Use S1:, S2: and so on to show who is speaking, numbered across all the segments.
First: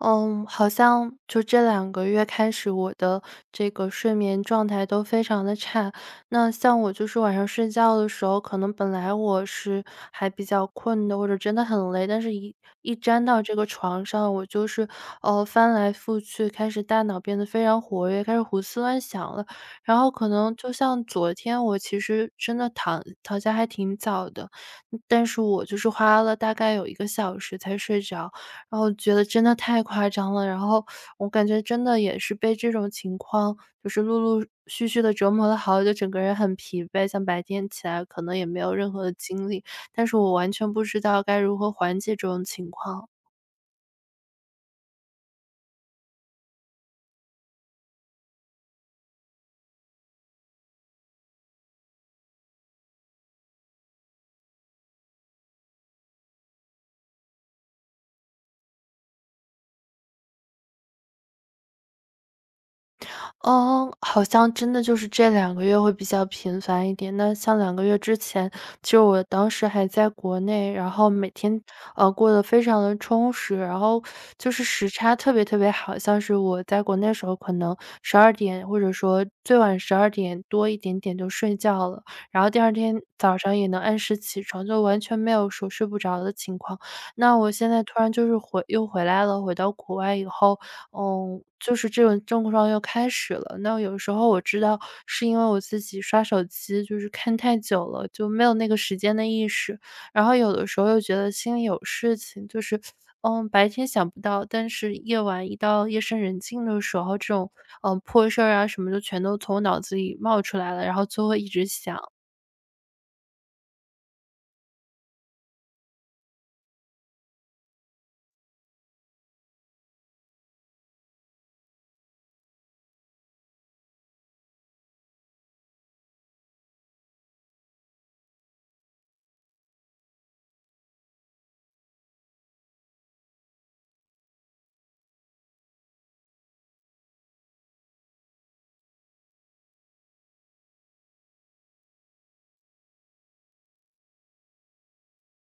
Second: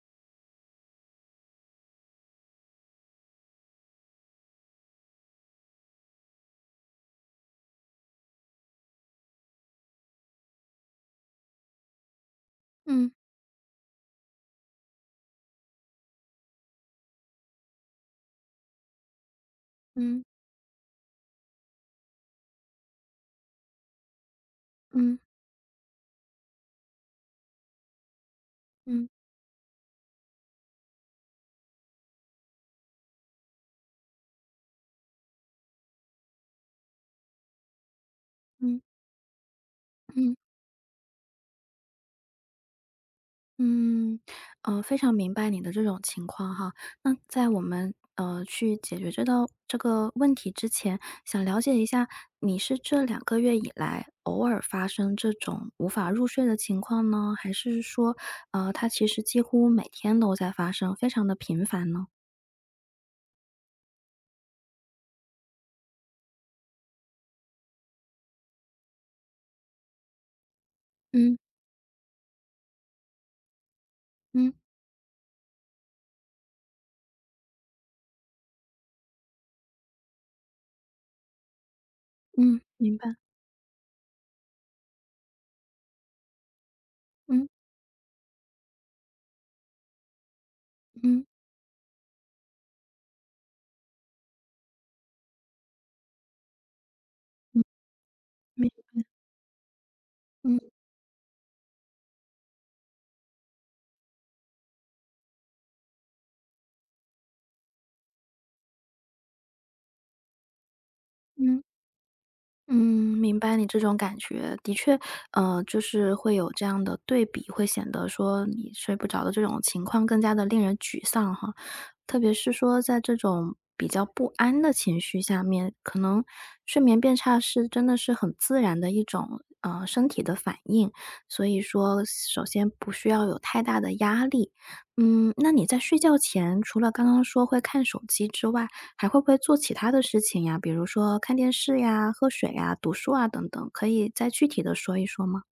S1: 嗯，好像就这2个月开始，我的这个睡眠状态都非常地差。那像我就是晚上睡觉的时候，可能本来我是还比较困的，或者真的很累，但是一一
S2: 嗯。
S1: 沾到这个床上，我就是，呃，翻来覆去，开始大脑变得非常活跃，开始胡思乱想了。然后
S2: 嗯。
S1: 可能就像昨天，我其实真的躺躺下还挺早的，
S2: 嗯。
S1: 但是我就是花了大概有1个小时才睡着。然后
S2: 嗯。
S1: 觉得真的太夸张了，然后我感觉真的也是被这种情况，就是陆陆续续地折磨得好久就整个人很疲惫，像白天起来可能也没有
S2: 嗯。
S1: 任何的精力，但是我
S2: 嗯。
S1: 完全不知道该如何缓解这种情况。
S2: 嗯，呃，非常明白你的这种情况哈，那在我们，呃，去解决这道这个问题之前，想了解一下，你是这2个月以来偶尔发生这种无法入睡的情况呢？还是说，呃，它其实几乎每天都在发生，非常地频繁呢？
S1: 嗯，好像真的就是这2个月会比较频繁一点。那像2个月之前，就我当时还在国内，然后每
S2: 嗯。
S1: 天，呃，过得非常得充实，然后
S2: 嗯。
S1: 就是时差特别特别好。像是我在国内的时候可能12点或者说最晚12点多一点点就睡觉了，然后
S2: 嗯，
S1: 第二天
S2: 明白。
S1: 早上也能按时起床，就完全没有说睡不着的情况。那
S2: 嗯。
S1: 我现在突然就是回又回来了，回到国外以后，
S2: 嗯。
S1: 嗯，就是这种症状又开始了。那有时候我知道是因为我自己刷手机就是看太
S2: 嗯。
S1: 久了，就没有那
S2: 明
S1: 个时
S2: 嗯。
S1: 间的意识。然后有
S2: 嗯。
S1: 的时候又觉得心里有事情，就是，呃，白天想不到，但是夜晚一到夜深人静的时候，这种，呃，破事儿啊什么的就全都从脑子里冒出来了，然后就会一
S2: 嗯。
S1: 直想。
S2: 嗯，明白你这种感觉。的确，呃，就是会有这样的对比，会显得说你睡不着的这种情况更加地令人沮丧哈。特别是说在这种比较不安的情绪下面，可能睡眠变差是真的是很自然的一种，呃，身体的反应。所以说首先不需要有太大的压力。嗯，那你在睡觉前除了刚刚说会看手机之外，还会不会做其他的事情呀？比如说看电视呀，喝水啊，读书啊等等，可以再具体地说一说吗？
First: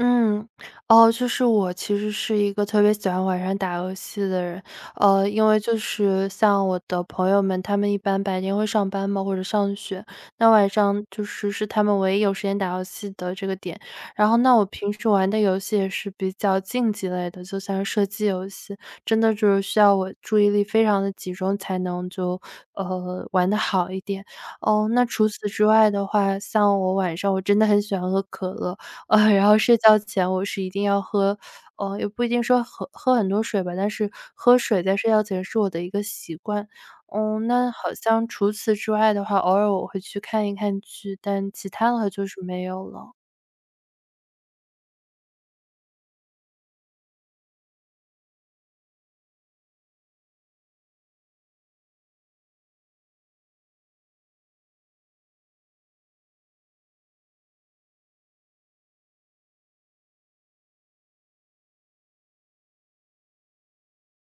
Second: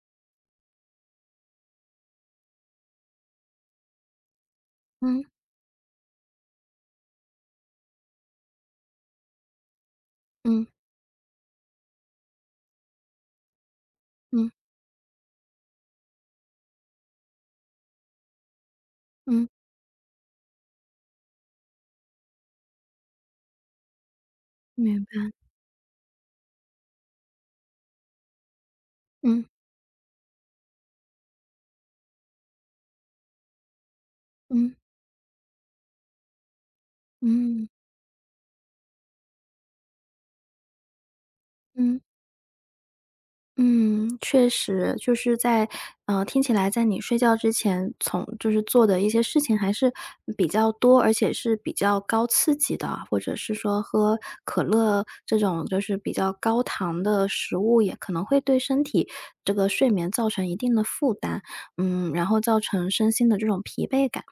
S1: 嗯，哦，就是我其实是一个特别喜欢晚上打游戏的人，
S2: 嗯。
S1: 呃，因为就是像我的朋友们，他们一般白天会上班嘛，或者上学，那
S2: 嗯。
S1: 晚上就是是他们唯一有时间打游戏的这个点。然后
S2: 嗯。
S1: 那我平时玩的游戏也是比较竞技类的，就像是射击游戏，真的
S2: 嗯。
S1: 就是需要我注意力非常地集中，才能就，呃，玩得好一点。哦，
S2: 明
S1: 那除
S2: 白。
S1: 此之外的话，像我晚上我真的很喜欢喝可乐，呃，然
S2: 嗯。
S1: 后睡觉前我是一定要喝呃，也不一定说喝喝很多水吧，但是喝
S2: 嗯。
S1: 水在睡觉前是我的一个习惯。嗯，
S2: 嗯。
S1: 那好像除此之外的话，偶尔我会去看一看剧，但其他
S2: 嗯。
S1: 的就是没有了。
S2: 嗯，确实，就是在呃，听起来在你睡觉之前，从就是做的一些事情还是比较多，而且是比较高刺激的，或者是说喝可乐这种就是比较高糖的食物，也可能会对身体这个睡眠造成一定的负担。嗯，然后造成身心的这种疲惫感。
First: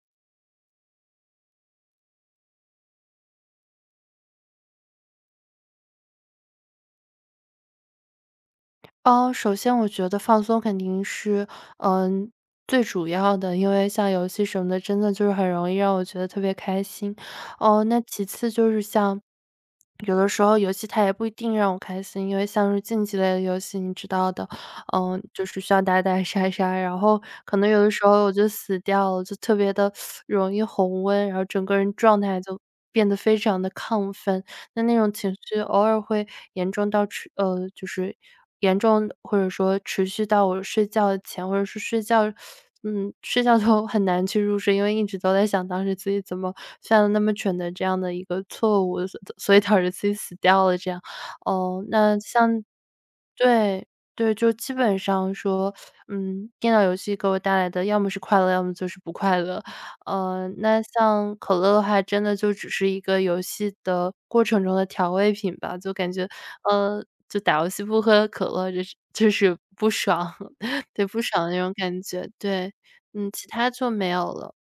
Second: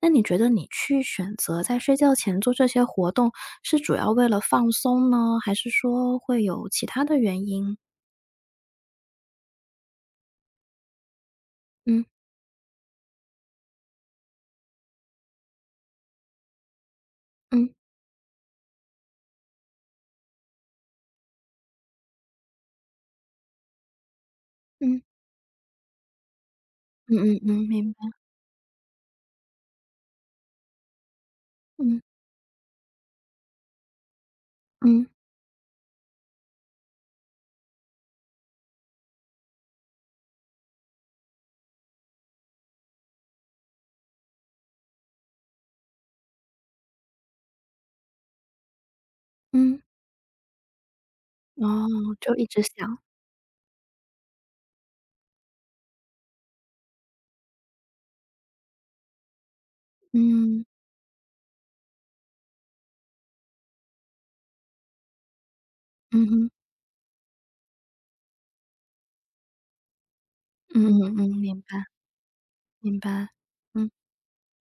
S2: 那你觉得你去选择在睡觉前做这些活动，是主要为了放松呢？还是说会有其他的原因？
S1: 哦，首先我觉得放松肯定是，
S2: 嗯。
S1: 嗯，最主要的，因为像游戏什么的，真的就是很容易让我觉得特别开心。
S2: 嗯。
S1: 哦，那其次就是像 有的时候游戏它也不一定让我开心，因为像是竞技类的游戏你知道的，
S2: 嗯。
S1: 呃，就是像打打杀杀。然
S2: 嗯
S1: 后
S2: 嗯
S1: 可
S2: 嗯，
S1: 能有的
S2: 明
S1: 时
S2: 白。
S1: 候我就死掉了，我就特别地 容易红温，然后整个人
S2: 嗯。
S1: 状态就变得非常地亢奋。那那
S2: 嗯。
S1: 种情绪偶尔会严重到持呃，就是严重或者说持续到我睡觉前或者是睡觉 嗯，睡觉都很难去入睡，因为一直都在想当时自己怎么犯了那么蠢的这样的一个错误，所所以导
S2: 嗯。
S1: 致自己死掉了这样。呃，
S2: 哦，
S1: 那
S2: 就一直
S1: 像
S2: 想。
S1: 对，对，就基本上说，嗯，电脑游戏给我带来的要么是快乐，要么就是不快乐。呃，
S2: 嗯。
S1: 那像可乐的话，真的就只是一个游戏的过程中的调味品吧，就感
S2: 嗯
S1: 觉，
S2: 哼。
S1: 呃，就打游戏不喝可乐就是就是不爽。
S2: 嗯
S1: 对，
S2: 嗯
S1: 不
S2: 嗯，
S1: 爽的那
S2: 明
S1: 种
S2: 白，
S1: 感觉。对，
S2: 明白，
S1: 嗯，其它就
S2: 嗯。
S1: 没有了。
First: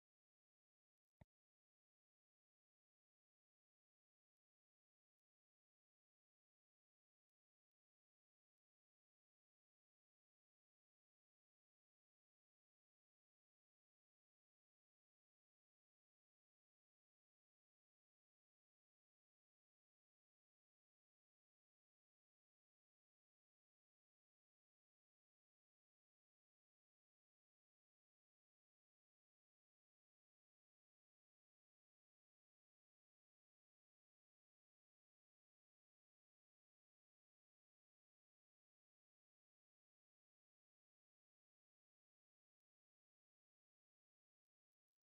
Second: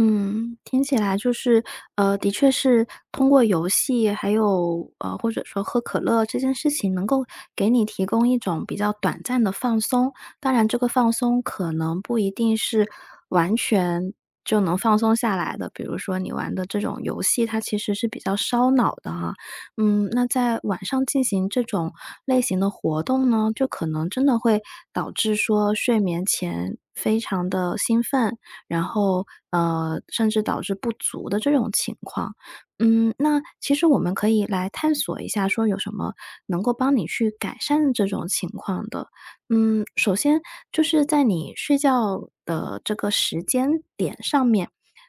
S2: 嗯，听起来就是，呃，的确是，通过游戏还有，呃，或者说喝可乐这件事情能够给你提供一种比较短暂的放松，当然这个放松可能不一定是完全就能放松下来的。比如说你玩的这种游戏，它其实是比较烧脑的啊，嗯，那在晚上进行这种类型的活动呢，就可能真的会导致说睡眠前非常地兴奋。然后，呃，甚至导致不足的这种情况，嗯，那其实我们可以来探索一下说有什么能够帮你去改善这种情况的。嗯，首先就是在你睡觉的这个时间点上面，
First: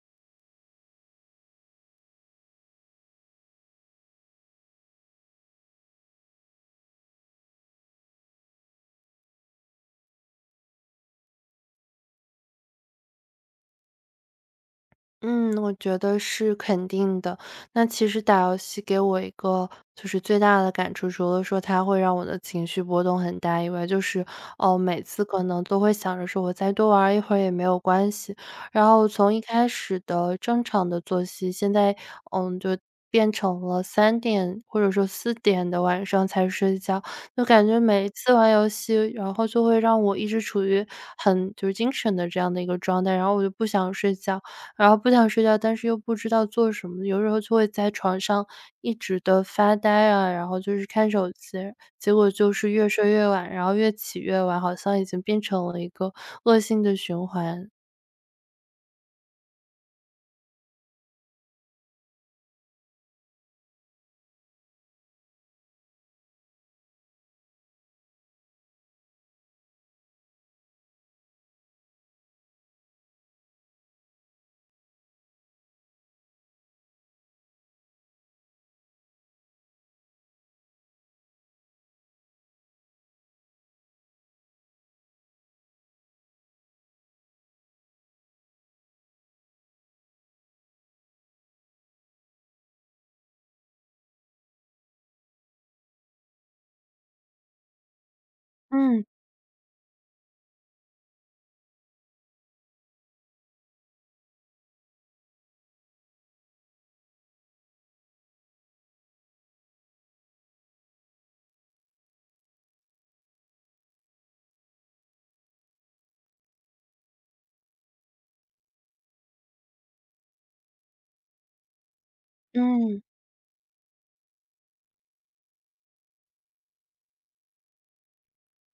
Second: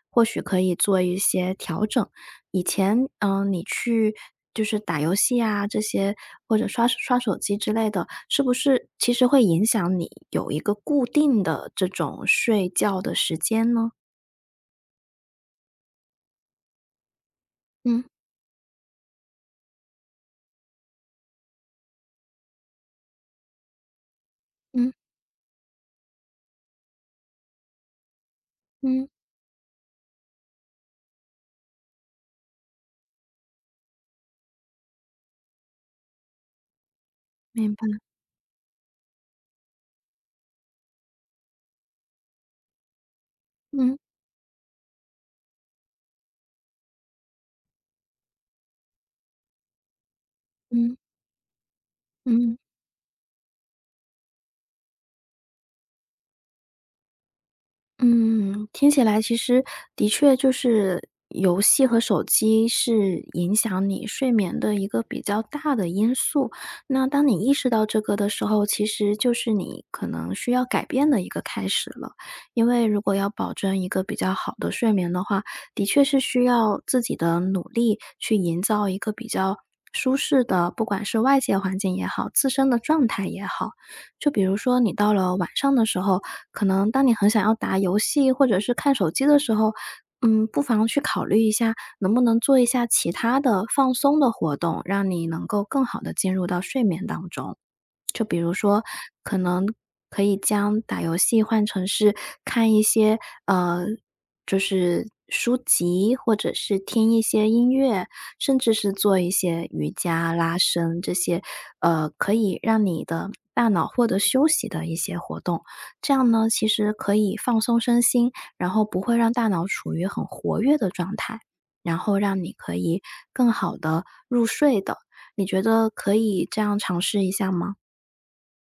S2: 或许可以做一些调整，以前，呃，你去就是打游戏啊这些，或者刷刷手机之类的，是不是其实会影响你有一个固定的这种睡觉的时间呢？
S1: 嗯，我觉得是肯定的，那其
S2: 嗯。
S1: 实打游戏给我一个就是最大的感触，除了说它会让我的情绪波动很大以外，就是，呃，
S2: 嗯。
S1: 每次可能都会想着说我再多玩儿一会儿也没有关系。然
S2: 嗯。
S1: 后从一开始的正常的作息，现在，嗯，就变成了3点，或者说4点的晚上才睡觉，就感
S2: 明
S1: 觉
S2: 白。
S1: 每一次玩游戏，然后就会让我一直处于很就精神的这样的一个状态。然后我就不想
S2: 嗯。
S1: 睡觉，然后不想睡觉，但是又不知道做什么，有时候就会在床上一直地发呆啊，然后就是
S2: 嗯。
S1: 看手机。结果就
S2: 嗯。
S1: 是越睡越晚，然后越起越晚，好像已经变成了一个恶性的循环。
S2: 嗯，听起来其实的确就是游戏和手机是影响你睡眠的一个比较大的因素。那当你意识到这个的时候，其实就是你可能需要改变的一个开始了。因为如果要保证一个比较好的睡眠的话，的确是需要自己的努力，去营造一个比较舒适的不管是外界环境也好，自身的状态也好。就比如说你到了晚上的时候，可能当你很想要打游戏或者是看手机的时候，嗯，不妨去考虑一下，能不能做一下其他的放松的活动？让你能够更好地进入到睡眠当中。就比如说，
S1: 嗯。
S2: 可能可以将打游戏换成是看一些，呃，就是书籍，或者是听一些音乐，甚至是做一些瑜伽拉伸这些，呃，可以让你的大脑获得休息的一些活动。这样呢，其实可以放松身心，然后不会让大脑处于很活跃的状态，然后让你可
S1: 嗯。
S2: 以更好地入睡的。你觉得可以这样尝试一下吗？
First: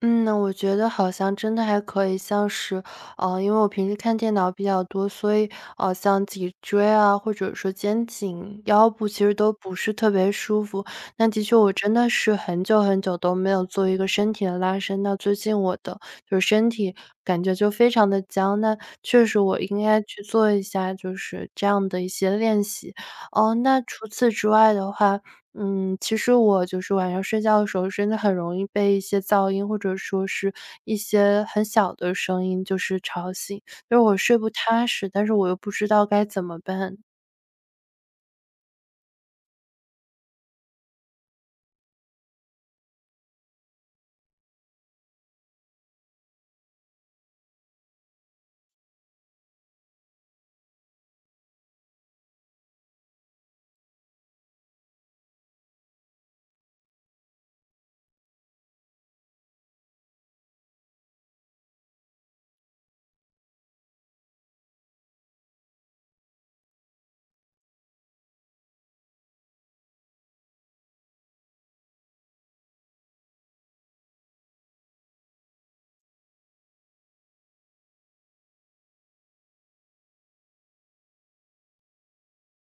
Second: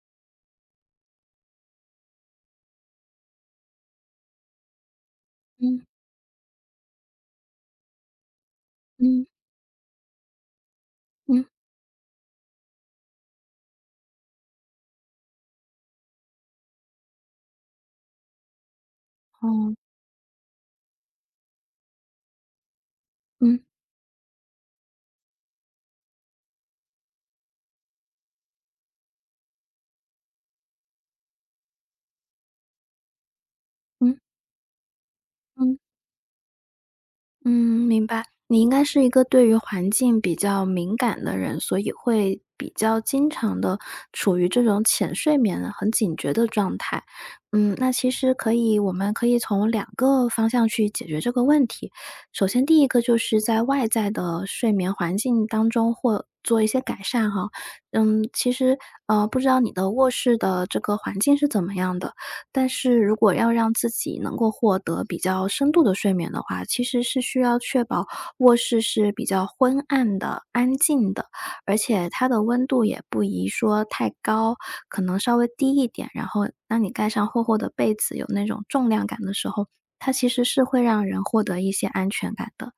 S1: 嗯，我觉得好像真的还可以。像是，呃，因为我平时看电脑比较多，所以，
S2: 嗯。
S1: 呃，像脊椎啊，或者说肩颈、腰部其
S2: 嗯。
S1: 实都不是特别舒服。但的
S2: 嗯。
S1: 确我真的是很久很久都没有做一个身体的拉伸，那最近我的就身体感觉就非常地僵。那确实我
S2: 哦。
S1: 应该去做一下，就是这样的一些练习。呃，
S2: 嗯。
S1: 那除此之外的话，嗯，其实我就是晚上睡觉的时候，真的很容易被一些噪音，或者说是一些很小的声音就是吵醒，因为
S2: 嗯。
S1: 我睡不踏实，但是我又不
S2: 嗯。
S1: 知道该怎么办。
S2: 嗯，明白。你应该是一个对于环境比较敏感的人，所以会比较经常地处于这种浅睡眠，很警觉的状态。嗯，那其实可以我们可以从2个方向去解决这个问题。首先第一个就是在外在的睡眠环境当中或做一些改善哈。嗯，其实，呃，不知道你的卧室的这个环境是怎么样的，但是如果要让自己能够获得比较深度的睡眠的话，其实是需要确保卧室是比较昏暗的、安静的，而且它的温度也不宜说太高，可能稍微低一点。然后当你盖上厚厚的被子，有那种重量感的时候，它其实是会让人获得一些安全感的。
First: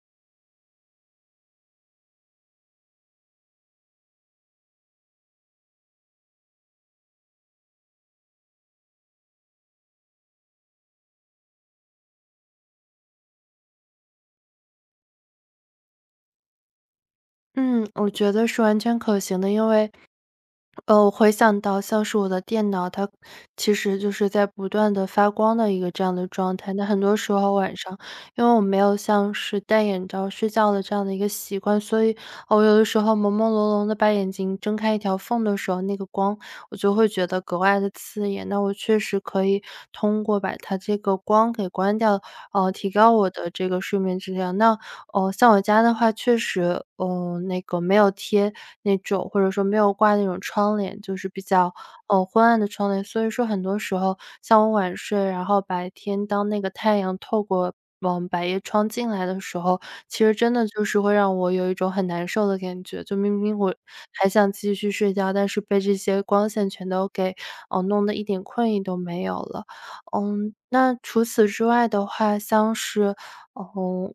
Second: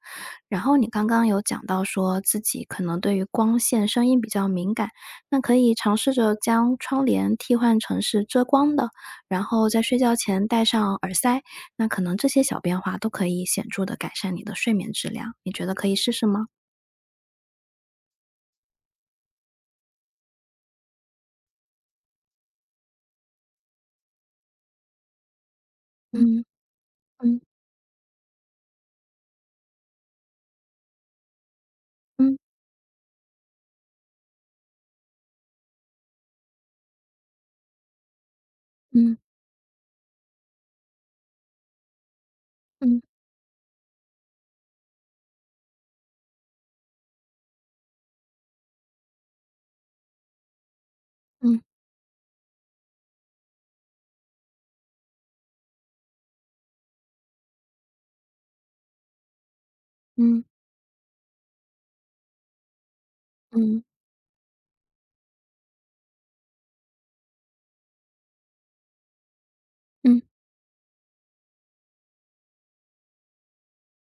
S2: 然后你刚刚有讲到说自己可能对于光线、声音比较敏感，那可以尝试着将窗帘替换成是遮光的，然后在睡觉前戴上耳塞。那可能这些小变化都可以显著地改善你的睡眠质量。你觉得可以试试吗？
S1: 嗯，我觉得是完全可行的，因为呃，回想到像是我的电脑，它其实就是在不断地发光的一个这样的
S2: 嗯，
S1: 状态。那很多时
S2: 嗯。
S1: 候晚上，因为我没有像是戴眼罩睡觉的这样的一个习惯，所以，
S2: 嗯。
S1: 我有的时候朦朦胧胧地把眼睛睁开一条缝的时候，那个光，我就会觉得格外地刺眼。那我确
S2: 嗯。
S1: 实可以通过把它这个光给关掉，呃，提
S2: 嗯。
S1: 高我的这个睡眠质量。那，呃，像我家的话确实，呃，那个没有贴那种或者说没有挂那种窗帘，就是比
S2: 嗯。
S1: 较，呃，昏暗的窗帘，所以说很多时候像我晚睡，然后白天当那个太阳透过往百叶窗进来的时候，其实
S2: 嗯。
S1: 真的就是会让我有一种很难受的感觉，就明明我
S2: 嗯。
S1: 还想继续睡觉，但是被这些光线全都给，呃，弄得一点困意都没有了。
S2: 嗯。
S1: 嗯，那除此之外的话，像是，呃，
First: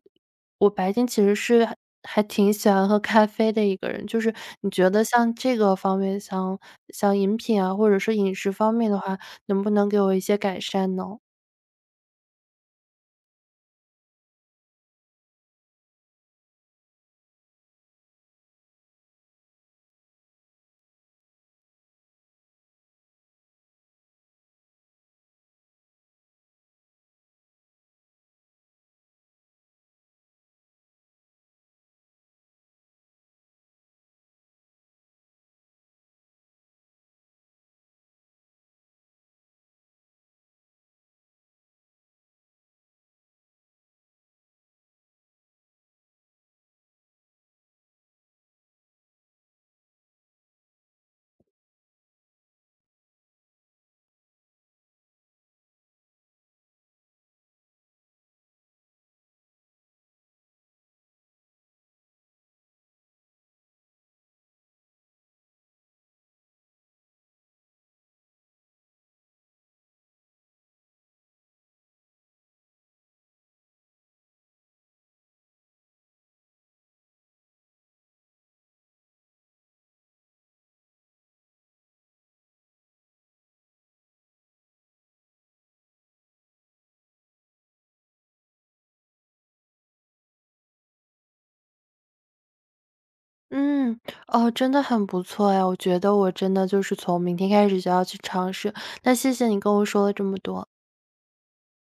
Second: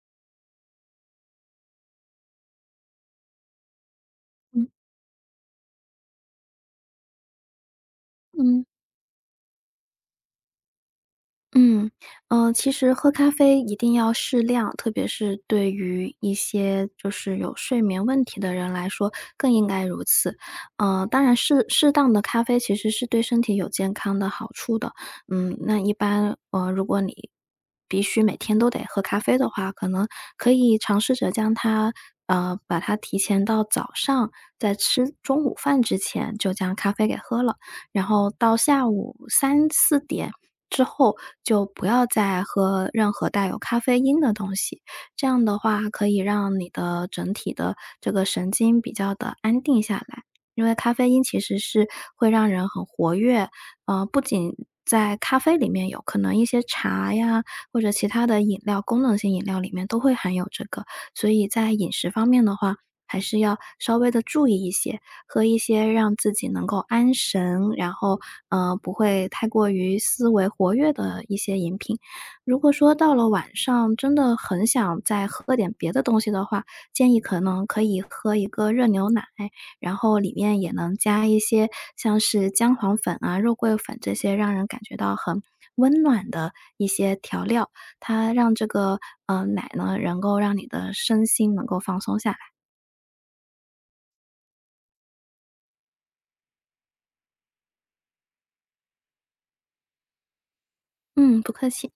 S1: 我白天其实是还挺喜欢喝咖啡的一个人，就是
S2: 嗯。
S1: 你觉得像这个方面，像像饮品啊，或者是饮食
S2: 嗯。
S1: 方面的话，能不能给我一些改善呢？
S2: 嗯，呃，其实喝咖啡一定要适量，特别是对于一些就是有睡眠问题的人来说，更应该如此，呃，当然适适当的咖啡其实是对身体有健康的好处的。嗯，那一般，呃，如果你，必须每天都得喝咖啡的话，可能可以尝试着将它呃，把它提前到早上，在吃中午饭之前就将咖啡给喝了。然后到下午3-4点之后，就不要再喝任何带有咖啡因的东西，这样的话可以让你的整体的这个神经比较地安定下来，因为咖啡因其实是会让人很活跃。呃，不仅在咖啡里面有，可能一些茶呀或者其他的饮料，功能性饮料里面都会含有这个，所以在饮食方面的话，还是要稍微地注意一些，喝一些让自己能够安神，然后，呃，不会太过于思维活跃的一些饮品。如果说到了晚上真的很想再喝点别的东西的话，建议可能可以喝一个热牛奶，然后里面也能加一些像是姜黄粉啊、肉桂粉这些让人感觉到很温暖的一些调料，它让这个呃，奶呢，能够让你的身心能够放松下来。
S1: 嗯，哦，真的很不错哟，我觉得我真的就是从明天开始就要去尝试，那谢谢你跟我说了这么多。
S2: 嗯，不客气。